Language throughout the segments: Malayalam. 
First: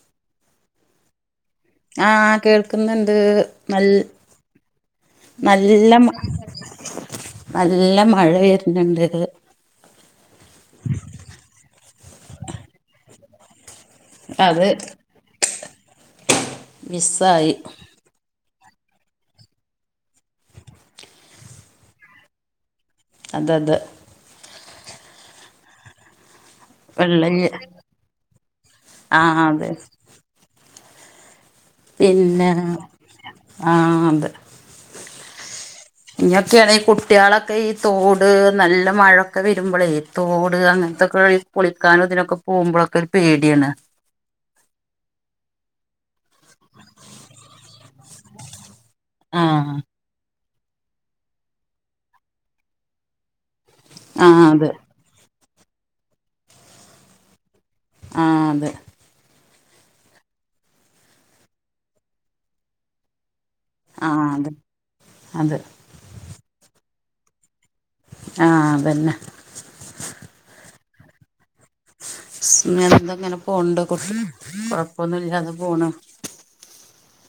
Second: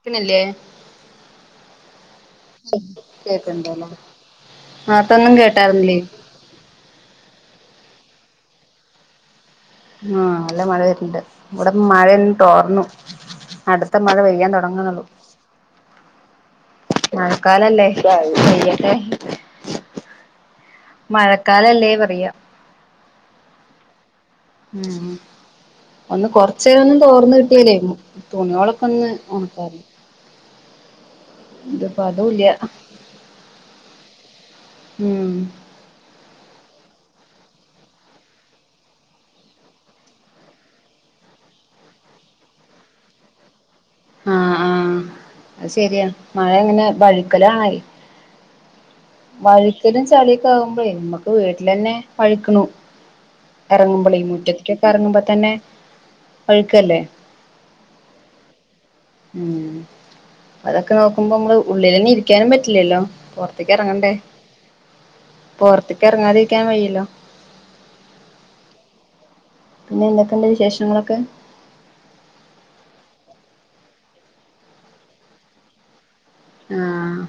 ക്ക്‌ നെല്ലെ. ആഹ് കേൾക്ക്‌ന്ന്ണ്ട് നൽ കേക്ക്ണ്ടല്ലേ നേർത്തൊന്നും നല്ല കേട്ടായിരുന്നില്ലേ മ- നല്ല മഴ വെര്ന് ണ്ട്. ആഹ് ല്ല മഴ വര്ന്ണ്ട് വടെ മഴൻ തോർന്നു അടു- ത്ത മഴ പെയ്യാൻ അത് തൊടങ്ങുണൊ ള്ളു. മിസ്സായി മഴക്കാലല്ലേ? [unintelligible] യട്ടെ മഴക്കാലല്ലേ പറയാ. അതത്. ഉം. ഒന്ന് കൊർച്ചേ ഒന്നും തോർന്ന് വെള്ളല്ല്യ കിട്ട്യ ലെ തുണിയൊളൊക്കന്ന് ആഹ് അതെ ഒൺക്കാന്ന്. അതൂല്ല പിന്നെ ആഹ് ത്. ഉം. ഞ്ഞൊക്കേണീ കുട്ട്യാളൊക്കെ ഈ തോട് നല്ല മഴൊക്കെ വരുമ്പളെ. തോട് അങ്ങൻത്തൊക്കെ ഈ കുളിക്കാനു തിനൊക്കെ പോകുമ്പൊളൊക്കെ ഒരു പേട്യാണ്. ആഹ് ആഹ് അയ് ശരിയാ മഴങ്ങനെ വഴുക്കലാണയി. ആഹ് വഴിക്കലും ചളിയൊക്കെ ആകുമ്പഴേ മ്മക്ക് വീട്ടിലന്നെ വഴിക്കണു. എറങ്ങുമ്പളെ ആഹ് അതെ മുറ്റത്ക്കൊക്കെ എറങ്ങുമ്പ തന്നെ വഴിക്കല്ലേ? ആഹ് ത്. ഉം അതൊക്കെ നോക്കുമ്പോ മ്മള് ഉള്ളിലന്നെ ഇരിക്ക്യാനും പറ്റില്ലല്ലോ. പൊർ- ത്ത് കെർങ്ങണ്ടേ ആഹ് അതെ അതെ പൊർത്കെർ ങ്ങാതിരിക്കാൻ വയല്ലോ. ആഹ് അതന്നെ. പിന്നെ എന്തൊക്കെണ്ട് വിശേഷങ്ങളൊക്കെ? സ് മെന്തങ്ങനെ പോണ്ട് കു കൊഴപ്പൊന്നുല്ലാതെ പോണ്. ആഹ്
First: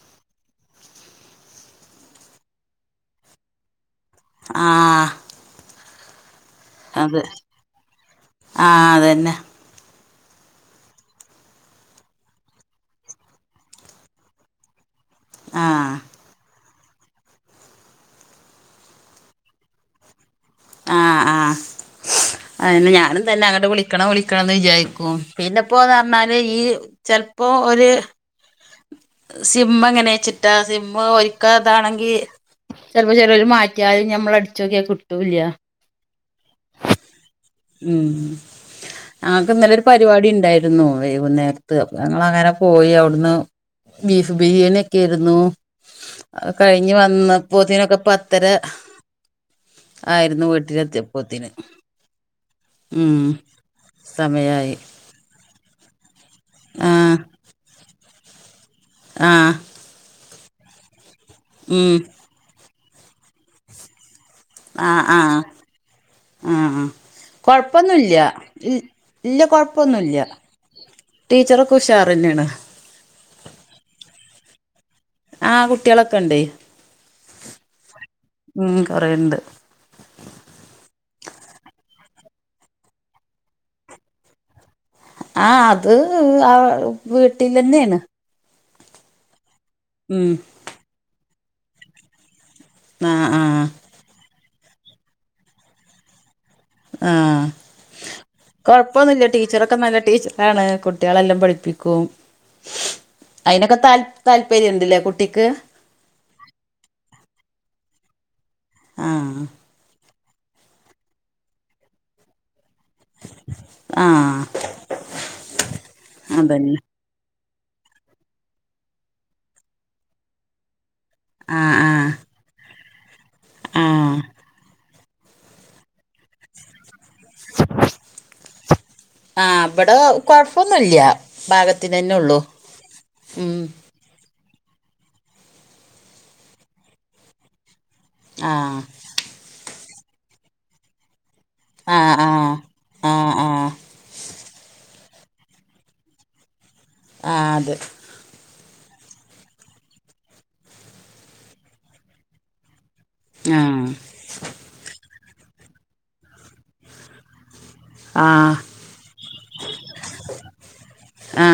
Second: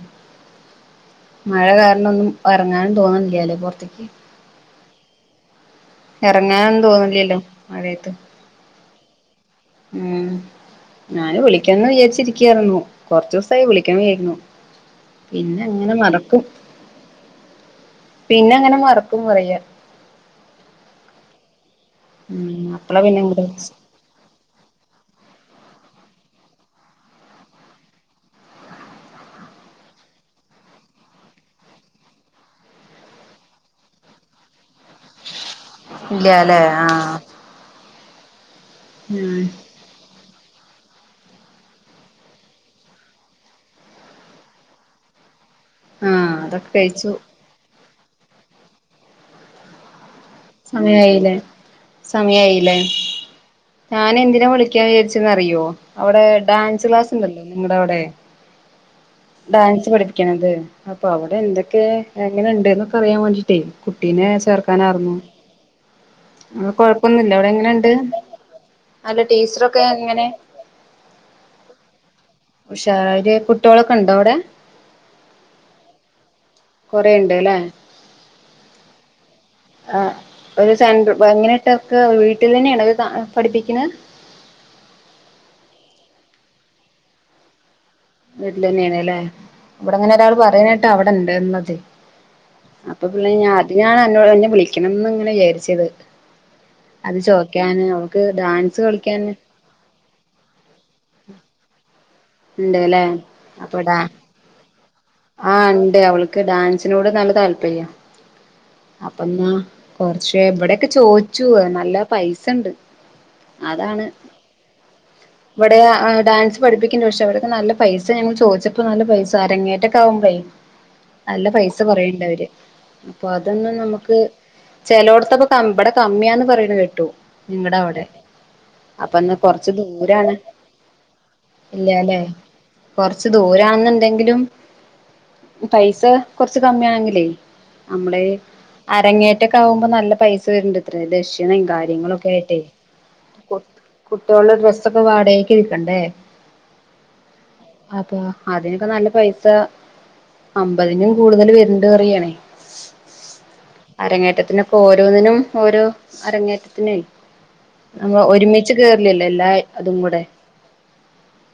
മഴ കാരണൊന്നും എർ ങ്ങാനും തോന്നുന്നില്ലല്ലേ പൊ റത്ത്ക്ക്. ആഹ്. എറങ്ങാനൊന്നും അത് തോന്നുന്നില്ലല്ലോ മഴയത്ത്. ആഹ് അതന്നെ. ഉം ഞാന് വിളിക്ക്യന്ന് വിചാരിച്ചിരിക്ക്യാരുന്നു കൊർ ച്ചുസായി വിളിക്ക്യാൻ വിചാരിക്കുണു. പിന്നെങ്ങനെ ആഹ് മറക്കും, പിന്നെങ്ങനെ മറക്കും പറയാ. ആഹ് ആഹ് ഉം അയ്ന് അപ്പളാ പിന്നെ ഞാനും ഇങ്ങട് തന്നെങ്ങട്ട് വിളിച്ചേ വിളി- ക്കണം വിളിക്കണംന്ന് വിചാരിക്കും പിന്നെപ്പോന്നർഞ്ഞാല് ഈ ചെൽപ്പോ ഒര്- സിം എങ്ങനെച്ചിട്ടാ സിം ഒരിക്കാ അതാണെങ്കി. ചെൽപ്പോ ചേലോല് മാറ്റ്യാൽ ഞമ്മൾ അട്ച്ചോക്യ കിട്ടൂല്ല. ഇല്ല്യ ലേ ആഹ്. ഉം ഉം അങ്ങക്ക്‌ന്നലൊരു. പരിവാടി ണ്ടായിരുന്നു വൈകുന്നേരത്ത് അപ്പൊ ഞങ്ങളങ്ങനെ പോയി ഔട്ന്ന്. ബീഫ് ബിരിയാണിക്കെരുന്നു. ആഹ് അ അതൊക്കെ കഴിഞ്ഞ് കഴിച്ചു വന്നപ്പോത്തിനൊക്കെ പത്തര ആയിര്ന്നു ട്ടിലത്ത്യം. ലെ സമയായിലേ ഞാനെന്തിനാ സമയായി വിളിക്ക്യാ വിചാരിച്ചെന്നറിയോ? അവിടെ ഡാൻസ് ക്ലാസ് ആഹ് ണ്ടല്ലോ നിങ്ങടെ അവിടെ. ആഹ്. ഡാൻസ് പഠിക്ക്ണത് അപ്പൊ അവിടെ എന്തൊക്കെ ഉം - ങ്ങനെണ്ട്ന്നൊക്കറിയാ വേണ്ടിട്ടെ കുട്ടീനെ ചർ. ആഹ് ആഹ്. ആഹ് ആഹ് കൊഴപ്പൊന്നുല്ല അവിടെ എങ്ങനെണ്ട് കൊഴപ്പൊന്നുല്ല ഇൽ അല്ല ഇല്ല ടീച്ചറൊക്കെ കൊഴപ്പൊന്നുല്ല. എങ്ങനെ ടീച്ചറൊക്കെ ഉഷാറെന്നേണ്. ഉഷാര് കുട്ട്യോളൊക്കെ ണ്ടോ വടെ. ആഹ് കുട്ട്യളൊക്കെ ണ്ടയ്. കുറെുണ്ട് അല്ലേ ഉം കൊറെുണ്ട് ആ ഒരു സെൻ എങ്ങനെ ഇട്ടവർക്ക് വീട്ടിൽ തന്നെയാണ അത് പഠിപ്പിക്കുന്നത് ആ അത് ആ വീട്ടിൽന്നെയാണ് വീട്ടിൽ തന്നെയണ അല്ലേ ഇവിടെ അങ്ങനെ ഉം ഒരാൾ പറയാനായിട്ട് അവിടെണ്ട്ന്നത് അപ്പൊ ആ പിള്ളേ ആ ഞാൻ അതിന്നു എന്നെ വിളിക്കണംന്ന് ഇങ്ങനെ വിചാരിച്ചത് ആ അത് ചോക്കാന് നമക്ക് ഡാൻസ് കളിക്കാൻ കൊഴപ്പൊന്നുല്ല ടീച്ചറൊക്കെ നല്ല ടീച്ചറാണ് കുട്ടികളെല്ലാം പഠിപ്പിക്കും ഉണ്ട്ല്ലേ അയിനൊക്കെ ത താല്പര്യംണ്ടില്ലേ കുട്ടിക്ക് ഇണ്ട് അവൾക്ക് ഡാൻസിനോട് നല്ല താല്പര്യം ആ അപ്പ എന്നാ കുറച്ച് എവിടെൊക്കെ ചോദിച്ചു നല്ല പൈസുണ്ട് അതാണ് ആ ഇവിടെ ഡാൻസ് അതന്നെ പഠിപ്പ പക്ഷെ അവട നല്ല പൈസ ഞങ്ങൾ ചോദിച്ചപ്പോ നല്ല പൈസ അരങ്ങേട്ടൊക്ക ആകും പ നല്ല ആ പൈസ ആ കൊറയണ്ട അവര് അപ്പൊ അതൊന്നും ആ നമുക്ക് ചെിലോടത്തപ്പ ക ഇവിടെ കമ്മിയാന്ന് പറയുന്നത് കേട്ടു നിങ്ങളുടെ അവിടെ അപ്പൊ ഒന്ന് കൊറച്ച് ദൂരാണ് ഒന്നുല്ല ഇല്ലല്ലെ കൊറച്ച് ഉം ദൂരെന്നുണ്ടെങ്കിലും പൈസ കുറച്ച് കമ്മിയ ആണെങ്കിലേ നമ്മള ആ അരങ്ങേറ്റ മറ്റക്ക ആകുമ്പോ നല്ല പൈസ വരുണ്ട് ഇത്ര ദക്ഷണ ആ കാര്യങ്ങളും ആ ഒക്കെ ആയിട്ടേ ആ ആ കു കുട്ടികളുടെ ഡ്രസ്സൊക്കെ വാടകക്ക് ഇരിക്കണ്ടേ ആ അത് അപ്പൊ അതിനൊക്കെ നല്ല പൈസ അമ്പതിനും കൂടുതൽ വരുണ്ട് കറിയണേ ആഹ അരങ്ങറ്റത്തിന ഓരോന്നിനും ഓരോ അരങ്ങേറ്റത്തിന നമൾ ആ ഒരുമിച്ച് കേറലല്ലോ എല്ലാ അതും കൂടെ ആ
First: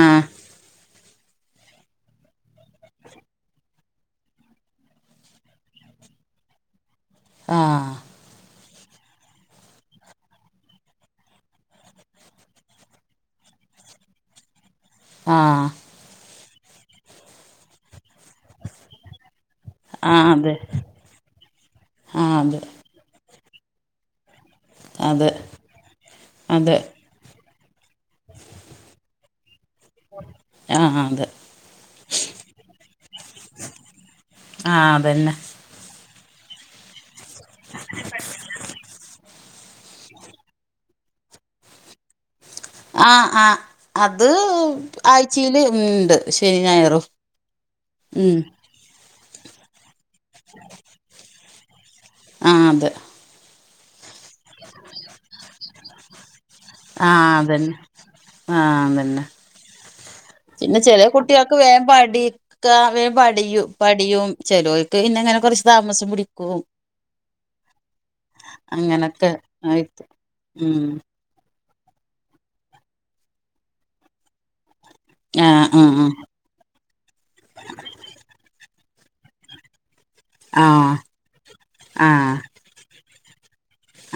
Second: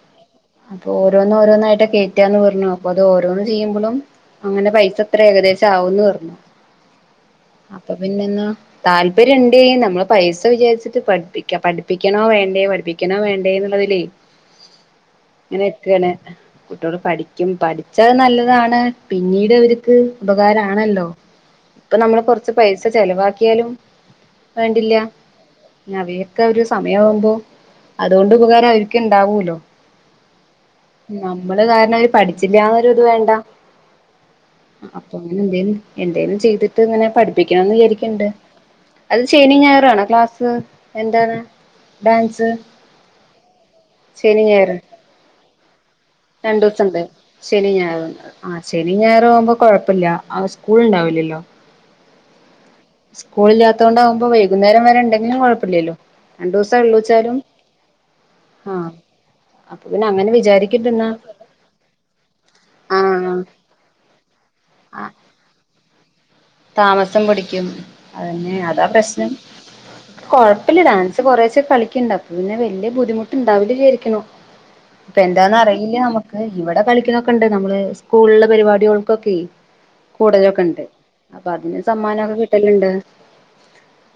അപ്പൊ ഓരോന്നും ഓരോന്നായിട്ട് കേയറ്റാന്ന് പറഞ്ഞു അപ്പൊ അത് ഓരോന്ന് ചെയ്യുമ്പോഴും അങ്ങനെ പൈസ എത്ര ഏകദേശം ആവുംന്ന് പറഞ്ഞു ഉ അപ്പൊ പിന്നെെന്നാ താല്പര്യം ഉണ്ട് നമ്മള് പൈസ വിചാരിച്ചട്ട് പഠിപ്പിക്ക പഠിപ്പിക്കണോ വേണ്ടയോ പഠിപ്പിക്ക ക്കണോ വേണ്ടേ എന്നുള്ളതിലേ ആ ഇങ്ങനെ എക്കണ കുട്ടികൾ പഠിക്കും പഠിച്ചാൽ നല്ലതാണ് പിന്നീട്വർക്ക് ആ അതെ ഉപകാരമാണല്ലോ ഇപ്പൊ നമ്മള് ആ കൊറച്ച് അതെ പൈസ ചെിലവാക്കിയാലും വേണ്ടില്ല അതെ അവിയൊക്കെ ഒരു അതെ സമയ ആവുമ്പോ അതുകൊണ്ട് ഉപകാരം അവരിക്ക ഇണ്ടാവൂലോ ആ അതെ നമ്മള് കാരണം അവര് പഠിച്ചില്ലന്നൊരു ഇത് വേണ്ട ആ അപ്പൊ അതന്നെ അങ്ങനെ എന്തേലും എന്തേലും ചെയ്തിട്ട് ഇങ്ങനെ പഠിപ്പിക്കണംന്ന് വിചാരിക്കണ്ട് അത് ശനി ഞായറാണോ ക്ലാസ് എന്താണ് ഡാൻസ് ആ് ആ അത് ശനി ഞായർ ആഴ്ചയില് ഉണ്ട് ശനി രണ്ടു ദിവസം ഉണ്ട് ഞായറും ശനി ഞായറും ഉം ആ ശനി ഞാറ ആകുമ്പോ കുഴപ്പമില്ല സ്കൂൾ ഉണ്ടാവില്ലല്ലോ ആ അതെ സ്കൂളില്ലാത്തത കൊണ്ടാവകുമ്പോ വൈകുന്നേരം വരെ ഉണ്ടെങ്കിലുംഴപ്പില്ലല്ലോ രണ്ട ദിവസ ഉള്ളച്ചാലും അതന്നെ ആഹ് അതുതന്നെ അപ്പൊ പിന്നെ അങ്ങനെ പിന്നെ ചില വിചാരിക്കണ്ടന്നാ കുട്ടികൾക്ക് വേമ്പാടിക്ക ആ വേമ്പാടും പടിയും ചെലോൽക്ക് പിന്ന ഇങ്ങനെ കുറച്ച് താമസം പിടി താമസം പിടിക്കും അതന്നെ അതാ അങ്ങനൊക്കെ പ്രശ്നം ആയിട്ട് കൊഴപ്പില്ല ഉം ഡാൻ കുറേച്ചെ കളിക്കുണ്ടാവും പിന്നെ വലിയ ബുദ്ധിമുട്ടുണ്ടാവില്ല വിചാരിക്കുന്നു ഇപ്പ ആ എന്താന്ന് ആ അറിയില്ല നമുക്ക് ഇവിടെ കളിക്കുന്നൊക്കെ ഉണ്ട് നമ്മള് സ്കൂളുള്ള പരിപാടികൾക്കൊക്കെയെ കൂടുതലൊക്കെ ആ ഉണ്ട് അപ്പൊ അതിന് ആ സമ്മാനം ഒക്കെ കിട്ടലുണ്ട്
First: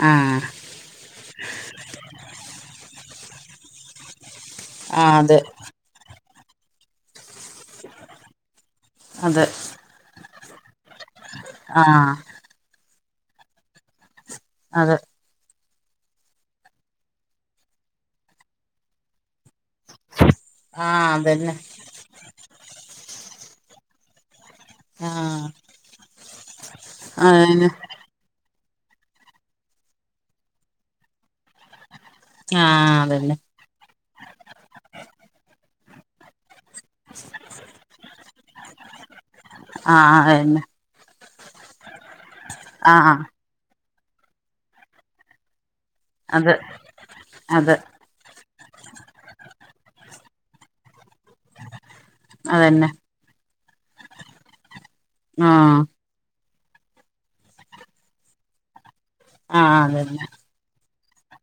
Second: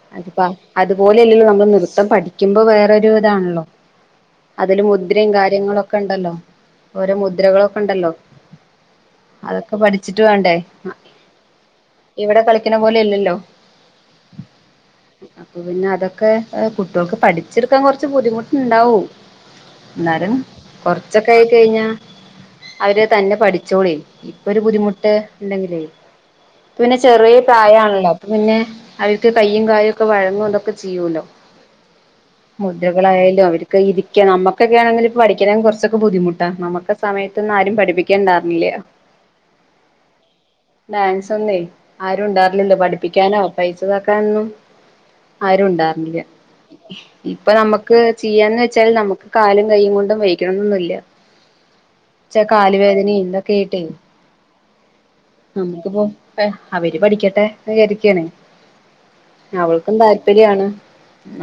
ആ ആ അതിപ്പാ അതുപോലെയല്ലല്ലോ നമ്മള് നൃത്തം പഠിക്കുമ്പോ വേറൊരു ഇതാണല്ലോ അതില് ആ മുദ്രയും അതെ കാര്യങ്ങളൊക്കെ ഉണ്ടല്ലോ ഓരോ മുദ്രകളൊക്കെ ഉണ്ടല്ലോ അതൊക്കെ പഠിച്ചിട്ട് വേണ്ടേ ആഹ് ഇവിടെ കളിക്കണ പോലെ അല്ലല്ലോ അതെ അപ്പൊ പിന്നെ അതൊക്കെ കുട്ടികൾക്ക് പഠിച്ചെടുക്കാൻ കുറച്ച് ബുദ്ധിമുട്ടുണ്ടാവും എന്നാരം ആ കൊറച്ചൊക്കെ ആയി അതന്നെ കഴിഞ്ഞാ അവര് തന്നെ പഠിച്ചോളി ഇപ്പൊ ഒരു ബുദ്ധിമുട്ട് ആഹ് ഉണ്ടെങ്കിലേ പിന്നെ ചെറിയ അതന്നെ പ്രായാണല്ലോ അപ്പൊ പിന്നെ അവർക്ക് കയ്യും കാലും ഒക്കെ വഴങ്ങും ഇതൊക്കെ ചെയ്യൂല്ലോ ആഹ് അതന്നെ മുദ്രകളായാലും അവർക്ക് ഇരിക്ക നമ്മുക്കൊക്കെ ആണെങ്കിൽ പഠിക്കണെ കുറച്ചൊക്കെ ബുദ്ധിമുട്ടാ നമുക്ക് സമയത്തൊന്നും ആരും പഠിപ്പിക്കാൻണ്ടാർന്നില്ല ആഹ് അതന്നെ ഡാൻസ് ഒന്നേ ആരും ഉണ്ടാർന്നില്ല ആഹ് പഠിപ്പിക്കാനോ പൈസ ഇതാക്കാനൊന്നും ആരും ഉണ്ടാർന്നില്ല അത് ഇപ്പൊ അത് നമ്മുക്ക് ചെയ്യാന്ന് വെച്ചാൽ നമുക്ക് കാലും കൈയും കൊണ്ട് വെരുവെന്നൊന്നുമില്ല എന്ന് വെച്ച കാല് അതന്നെ വേദനയും ഇതൊക്കെയായിട്ടേ ആഹ് നമ്മുക്കിപ്പോ അവര് പഠിക്കട്ടെ വിചാരിക്കയാണ് ആഹ് അവൾക്കും അതന്നെ താല്പര്യാണ്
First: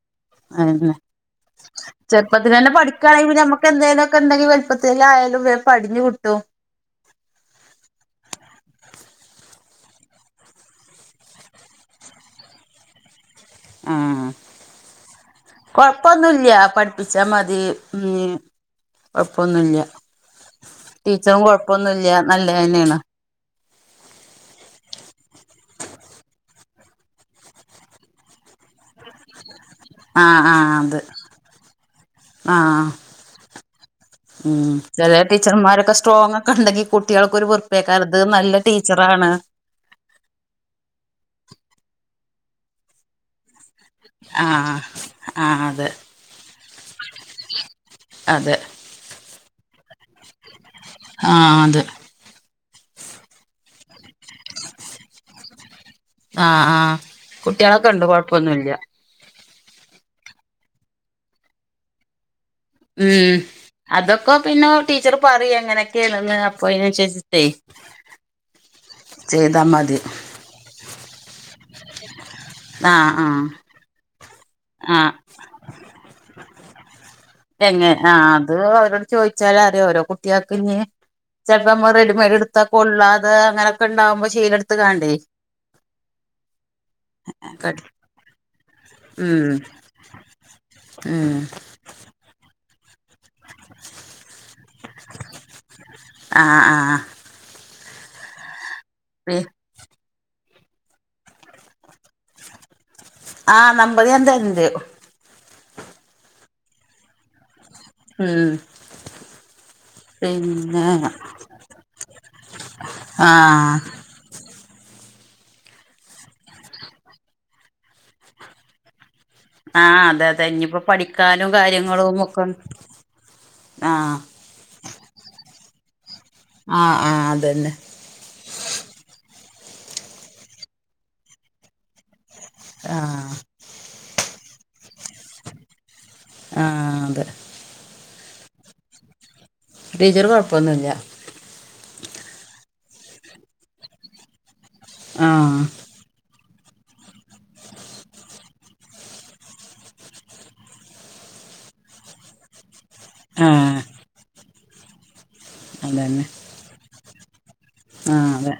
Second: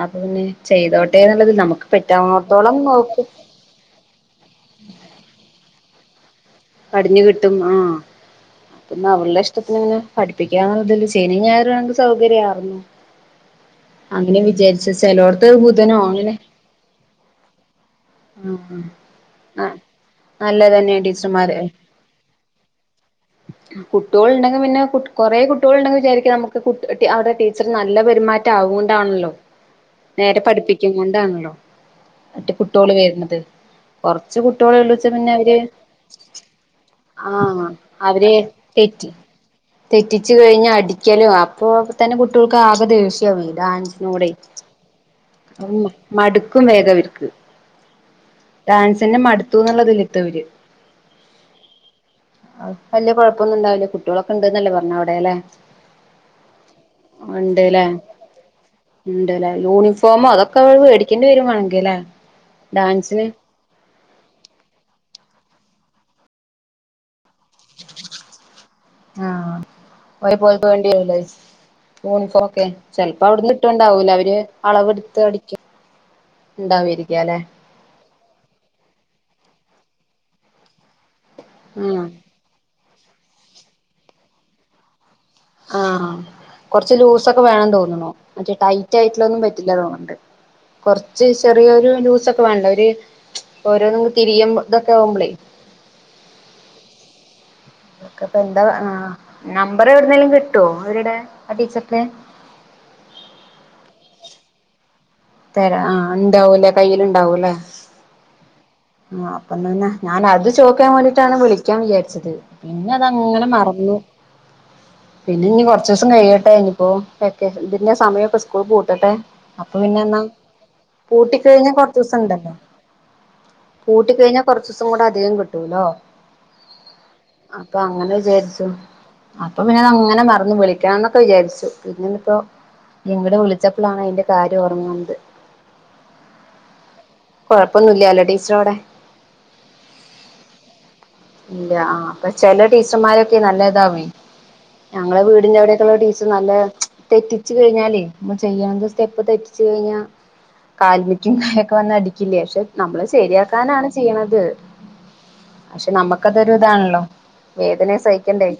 അത് പിന്നെ അതന്നെ ചെയ്തോട്ടെ എന്നുള്ളത് നമുക്ക് പറ്റാവുന്നോടത്തോളം നോക്കും എന്തേലുംഒക്കെ ഉണ്ടെങ്കിൽ വലുപ്പത്തേലിൽ ആയാലും വേഗം പടിഞ്ഞു കിട്ടും പടിഞ്ഞു കിട്ടും ആഹ് പിന്നെ അവളുടെ ഇഷ്ടത്തിന് ഇങ്ങനെ പഠിപ്പിക്കാന്നുള്ളതിൽ ശനി ഞായറും ആയിരുന്നെങ്കി സൗകര്യായിർന്നു ആഹ് അങ്ങനെ വിചാരിച്ച ചിലോട്ത്ത് ബുധനോ അങ്ങനെ പ്പിച്ചാ മതി ഉം ആഹ് കൊഴപ്പൊന്നുവില്ല നല്ലതന്നെ ടീച്ചറും ടീച്ചർമാര് കൊഴപ്പൊന്നുംല്ല നല്ല തന്നെയാണ് കുട്ട്യോൾ ഉണ്ടെങ്കിൽ പിന്നെ കുറേ കുട്ട്യോൾ ഉണ്ടെങ്കിൽ വിചാരിക്കാം നമുക്ക് അവടെ ടീച്ചർ നല്ല പെരുമാറ്റം റ്റാവുങ്ങൊണ്ടാണല്ലോ നേരെ ആഹ് ആഹ് അത് പഠിപ്പിക്കണൊണ്ടാണ്ല്ലോ മറ്റെ കു ആഹ് ട്ടോള് വെര്ണത് ഉം ചെല ടീച്ചർമാരൊക്കെ സ്ട്രോങ് ഒക്കെ ഉണ്ടെങ്കി കുട്ടികൾക്ക് ഒരു ആഹ് വെറുപ്പയേക്കാലത്ത് അവര് നല്ല ഒരു തെറ്റി ടീച്ചറാണ് തെറ്റിച്ചു കഴിഞ്ഞാ അടിക്കലുവാ അപ്പൊ തന്നെ കുട്ടികൾക്ക് ആകെ ദേഷ്യവും ഈ ഡാൻസ് നമ്മുടെ ആഹ് ആഹ് അതെ മടുക്കും വേഗം അവര്ക്ക് അതെ ഡാൻസിന്റെ മടുത്തുന്നുള്ളതിലിത്തവര് ആഹ് അതെ ആ വല്യയ കൊഴപ്പൊന്നുണ്ടാവില്ല കുട്ട്യോളൊക്കെ ഇണ്ട്ന്നല്ലേ പറഞ്ഞ അവിടെ ല്ലെ ആ ആ കുട്ട്യാളക്കെണ്ട് കൊഴപ്പൊന്നുല്ല ഇണ്ട്ല്ലേ യൂണിഫോമോ അതൊക്കെ നമ്മൾ വേടിക്കേണ്ടി വരും വാണെങ്കിലേ ഉം അതൊക്കൊ പിന്ന ടീച്ചർ പറിം എങ്ങനക്കേണന്ന് അപ്പൊ അയിനൻസര്ച്ചിട്ടേ ആ [inaudible] പോണ്ടരൂല്ലേ യൂണിഫോമൊക്കെ ആഹ് ആഹ് ചെലപ്പോവിട്ന്ന് ഇട്ടണ്ട് ഉണ്ടാവൂല അവര് ആഹ് അളവെടുത്ത് അടിക്ക ഉണ്ടാവരിക്കല്ലെ തന്നെ ആഹ് അത് ഓരോട് ചോയിച്ചാലറിയാ. ഓരോ കുട്ട്യാക്കിഞ്ഞ് ചെൽപ്പോ നമ്മ ആഹ് റെഡിമെയഡ് എടു ത്ത കൊള്ളാതെ അങ്ങനൊക്കെണ്ടാവുമ്പോ ശീലെടുത്ത്കാണ്ടേ ആഹ് കൊർച്ച് ലൂസൊക്കെ വേണം തോന്നുണു മറ്റേ ടൈറ്റ് ആയിട്ടുള്ളൊന്നും ഉം പറ്റില്ല തോന്ന്ണ്ട് കൊർച്ച് ഉം ചെറിയൊരു ലൂസൊക്കെ വേണ്ടെ ഒരു ഓരോന്ന് ങ്ങ് തിരിയും തൊക്കെ ആവുമ്പളേ ആഹ് ആഹ് അതൊക്കെപ്പെ എന്താ ആഹ് [unintelligible] നമ്പർ എവിടുന്നേലും കിട്ടോ അവരുടെ ആ ടീച്ചർടെ ആ നമ്പർ ഞാൻ തെര്ണ്ട് തരാ ആ ഇണ്ടാവൂല്ലേ കയ്യി ല്ണ്ടാവൂല്ലേ ആഹ് ആഹ് അപ്പൊതന്നെ ഞാനത് ചോക്കാൻ വേണ്ടീട്ടാണ് വിളിക്കാൻ വിചാരിച്ചത് പിന്നെതങ്ങനെ ആഹ് മറന്നു [inaudible] പിന്നെഞ്ഞ് കൊർച്ചൂസം കഴിയട്ടെ. ഇഞ്ഞ് പ്പൊ വെക്കേഷ ഇതിന്റെ സമയൊക്കെ സ്കൂൾ പൂട്ടട്ടെ അപ്പൊ ആഹ് പിന്നെന്നാ അതെ അതെ ഇനിയിപ്പോ പഠിക്കാനും പൂട്ടിക്കഴിഞ്ഞ കാര്യങ്ങളും ഒക്കെ കൊർച്ചൂസണ്ടല്ലോ പൂട്ടി ആഹ് കഴിഞ്ഞാ കൊർച്ചൂസം കൂടെ അധികം കിട്ടൂലോ ആഹ് ആഹ് അതന്നെ അപ്പൊ അങ്ങനെ വിചാര്ച്ചു അപ്പൊ പിന്നതങ്ങനെ മറന്ന് വിളിക്കണംന്നൊക്കെ വിചാരിച്ചു പിന്നേണ് ഇപ്പോ ആഹ് ഇയ്യ്ങ്ങട്ട് വിളി ച്ചപ്പളാണ് അയിൻ്റെ കാര്യം ഓർമ്മവന്നത് ആഹ് അതെ കൊഴപ്പൊന്നൂല്ലാലോ ടീച്ച്റവിടെ ടീച്ചർ കൊഴപ്പൊന്നുല്ല ഇല്ല ആഹ് അപ്പൊ ചെല ടീച്ചർമാരൊക്കെ നല്ല ഇതാവോയ്. ഞങ്ങളെ ആഹ് വീടിന്റവിടൊക്കള്ള ടീ നല്ല [unintelligible] തെറ്റിച്ച് കഴിഞ്ഞാലേ മ്മ ചെയ്യണത് സ്റ്റെപ്പ് തെറ്റിച്ച് കഴിഞ്ഞാ കാൽമിക്കും യൊക്കെ വന്ന് അടിക്കില്ലേ പക്ഷെ നമ്മള് ആഹ് ശരിയാക്കാനാണ് ചെയ്യ്ണത് അതന്നെ നമ്മക്കതൊരിതാണല്ലോ വേദന ആഹ് സഹിക്കണ്ടേ അതെ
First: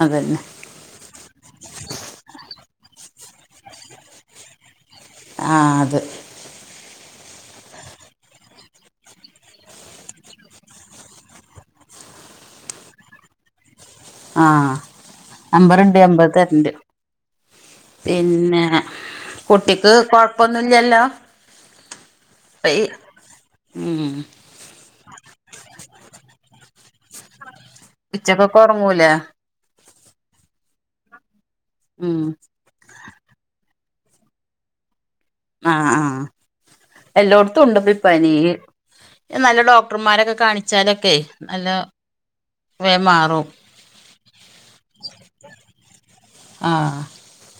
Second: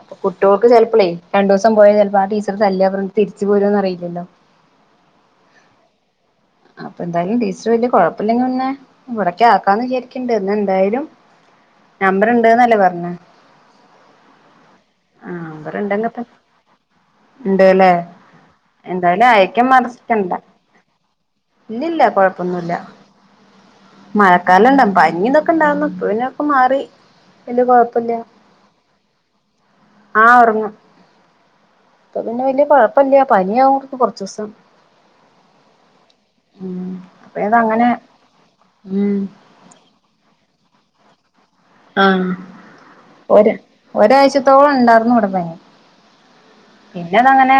അപ്പൊ അതന്നെ കുട്ട്യാക്ക് ചെലപ്പളെയ് രണ്ടൂസം പോയാ ചെലപ്പോ ആ ടീച്ചർ തല്ലോ അവര് ണ്ട് തിരിച്ച് പോരൊന്ന് അറിയില്ലല്ലോ ആ അത് അപ്പൊ എന്തായാലും ടീച്ചർ വല്യ കൊഴപ്പല്ലെ പിന്നെ ഇവിടക്യക്കാന്ന് വിചാരിക്കണ്ട് ഇന്ന് എന്തായാലും നമ്പർണ്ട്ന്നല്ലേ പറഞ്ഞ ആഹ് നമ്പർ നമ്പറുണ്ട് ഉണ്ടെങ്കി ഇപ്പ നബർ തെരണ്ട് ഉണ്ട്ല്ലേ പിന്നെ എന്തായാലും അയക്കാൻ കുട്ടിക്ക് മറക്കണ്ട കൊഴപ്പൊന്നുല്ലല്ലോ ഇല്ലില്ല ഇപ്പ കൊഴപ്പൊന്നുവില്ല ഈ ഉം മഴക്കാലം ഇണ്ടാവും പനി ഇതൊക്കെ ഇണ്ടാവുന്നു പിന്നതൊക്കെ മാറി പിന്ന കൊഴപ്പൊ ഉച്ചക്കൊക്കൊറങ്ങൂലെ ആഹ് ഒറങ്ങും ഉം ഇപ്പൊ പിന്നെ വല്യ കൊഴ പ്പല്ല്യ പനിയാവും കൊർച്ചൂസം ആഹ് ഉം അപ്പയതങ്ങനെ അ നിയ്യ് ഉം നല്ല ഡോക്ടർമാരൊക്കെ കാണിച്ചാലൊക്കെ നല്ല ആ ഹ് വേം മാറും ഒരു ഒരായിചതോളണ്ടായിരുന്നു ഇവിടെ പനി ആഹ് ഇന്നങ്ങന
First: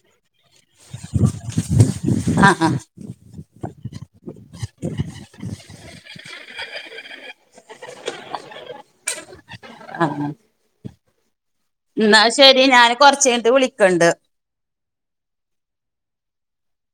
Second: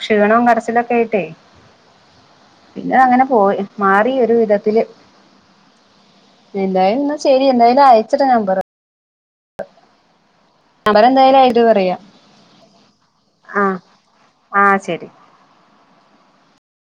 ക്ഷീണവും കരച്ചിലൊക്കെ ആയിട്ടേ ആഹ് ആഹ് പിന്നെ അങ്ങനെ പോയി മാറി ഒരു വിധത്തില് എന്തായാലും എന്ന ശരി എന്ന ഞാനഅയച്ച ഇതാ നമ്പറ് ആഹ് അവരെന്തായാലയി എന്നാ ശരി ഞാൻ കൊറച്ച് കഴിഞ്ഞിട്ട് ആഹ് വിളിക്കണണ്ട് ആഹ് ശരി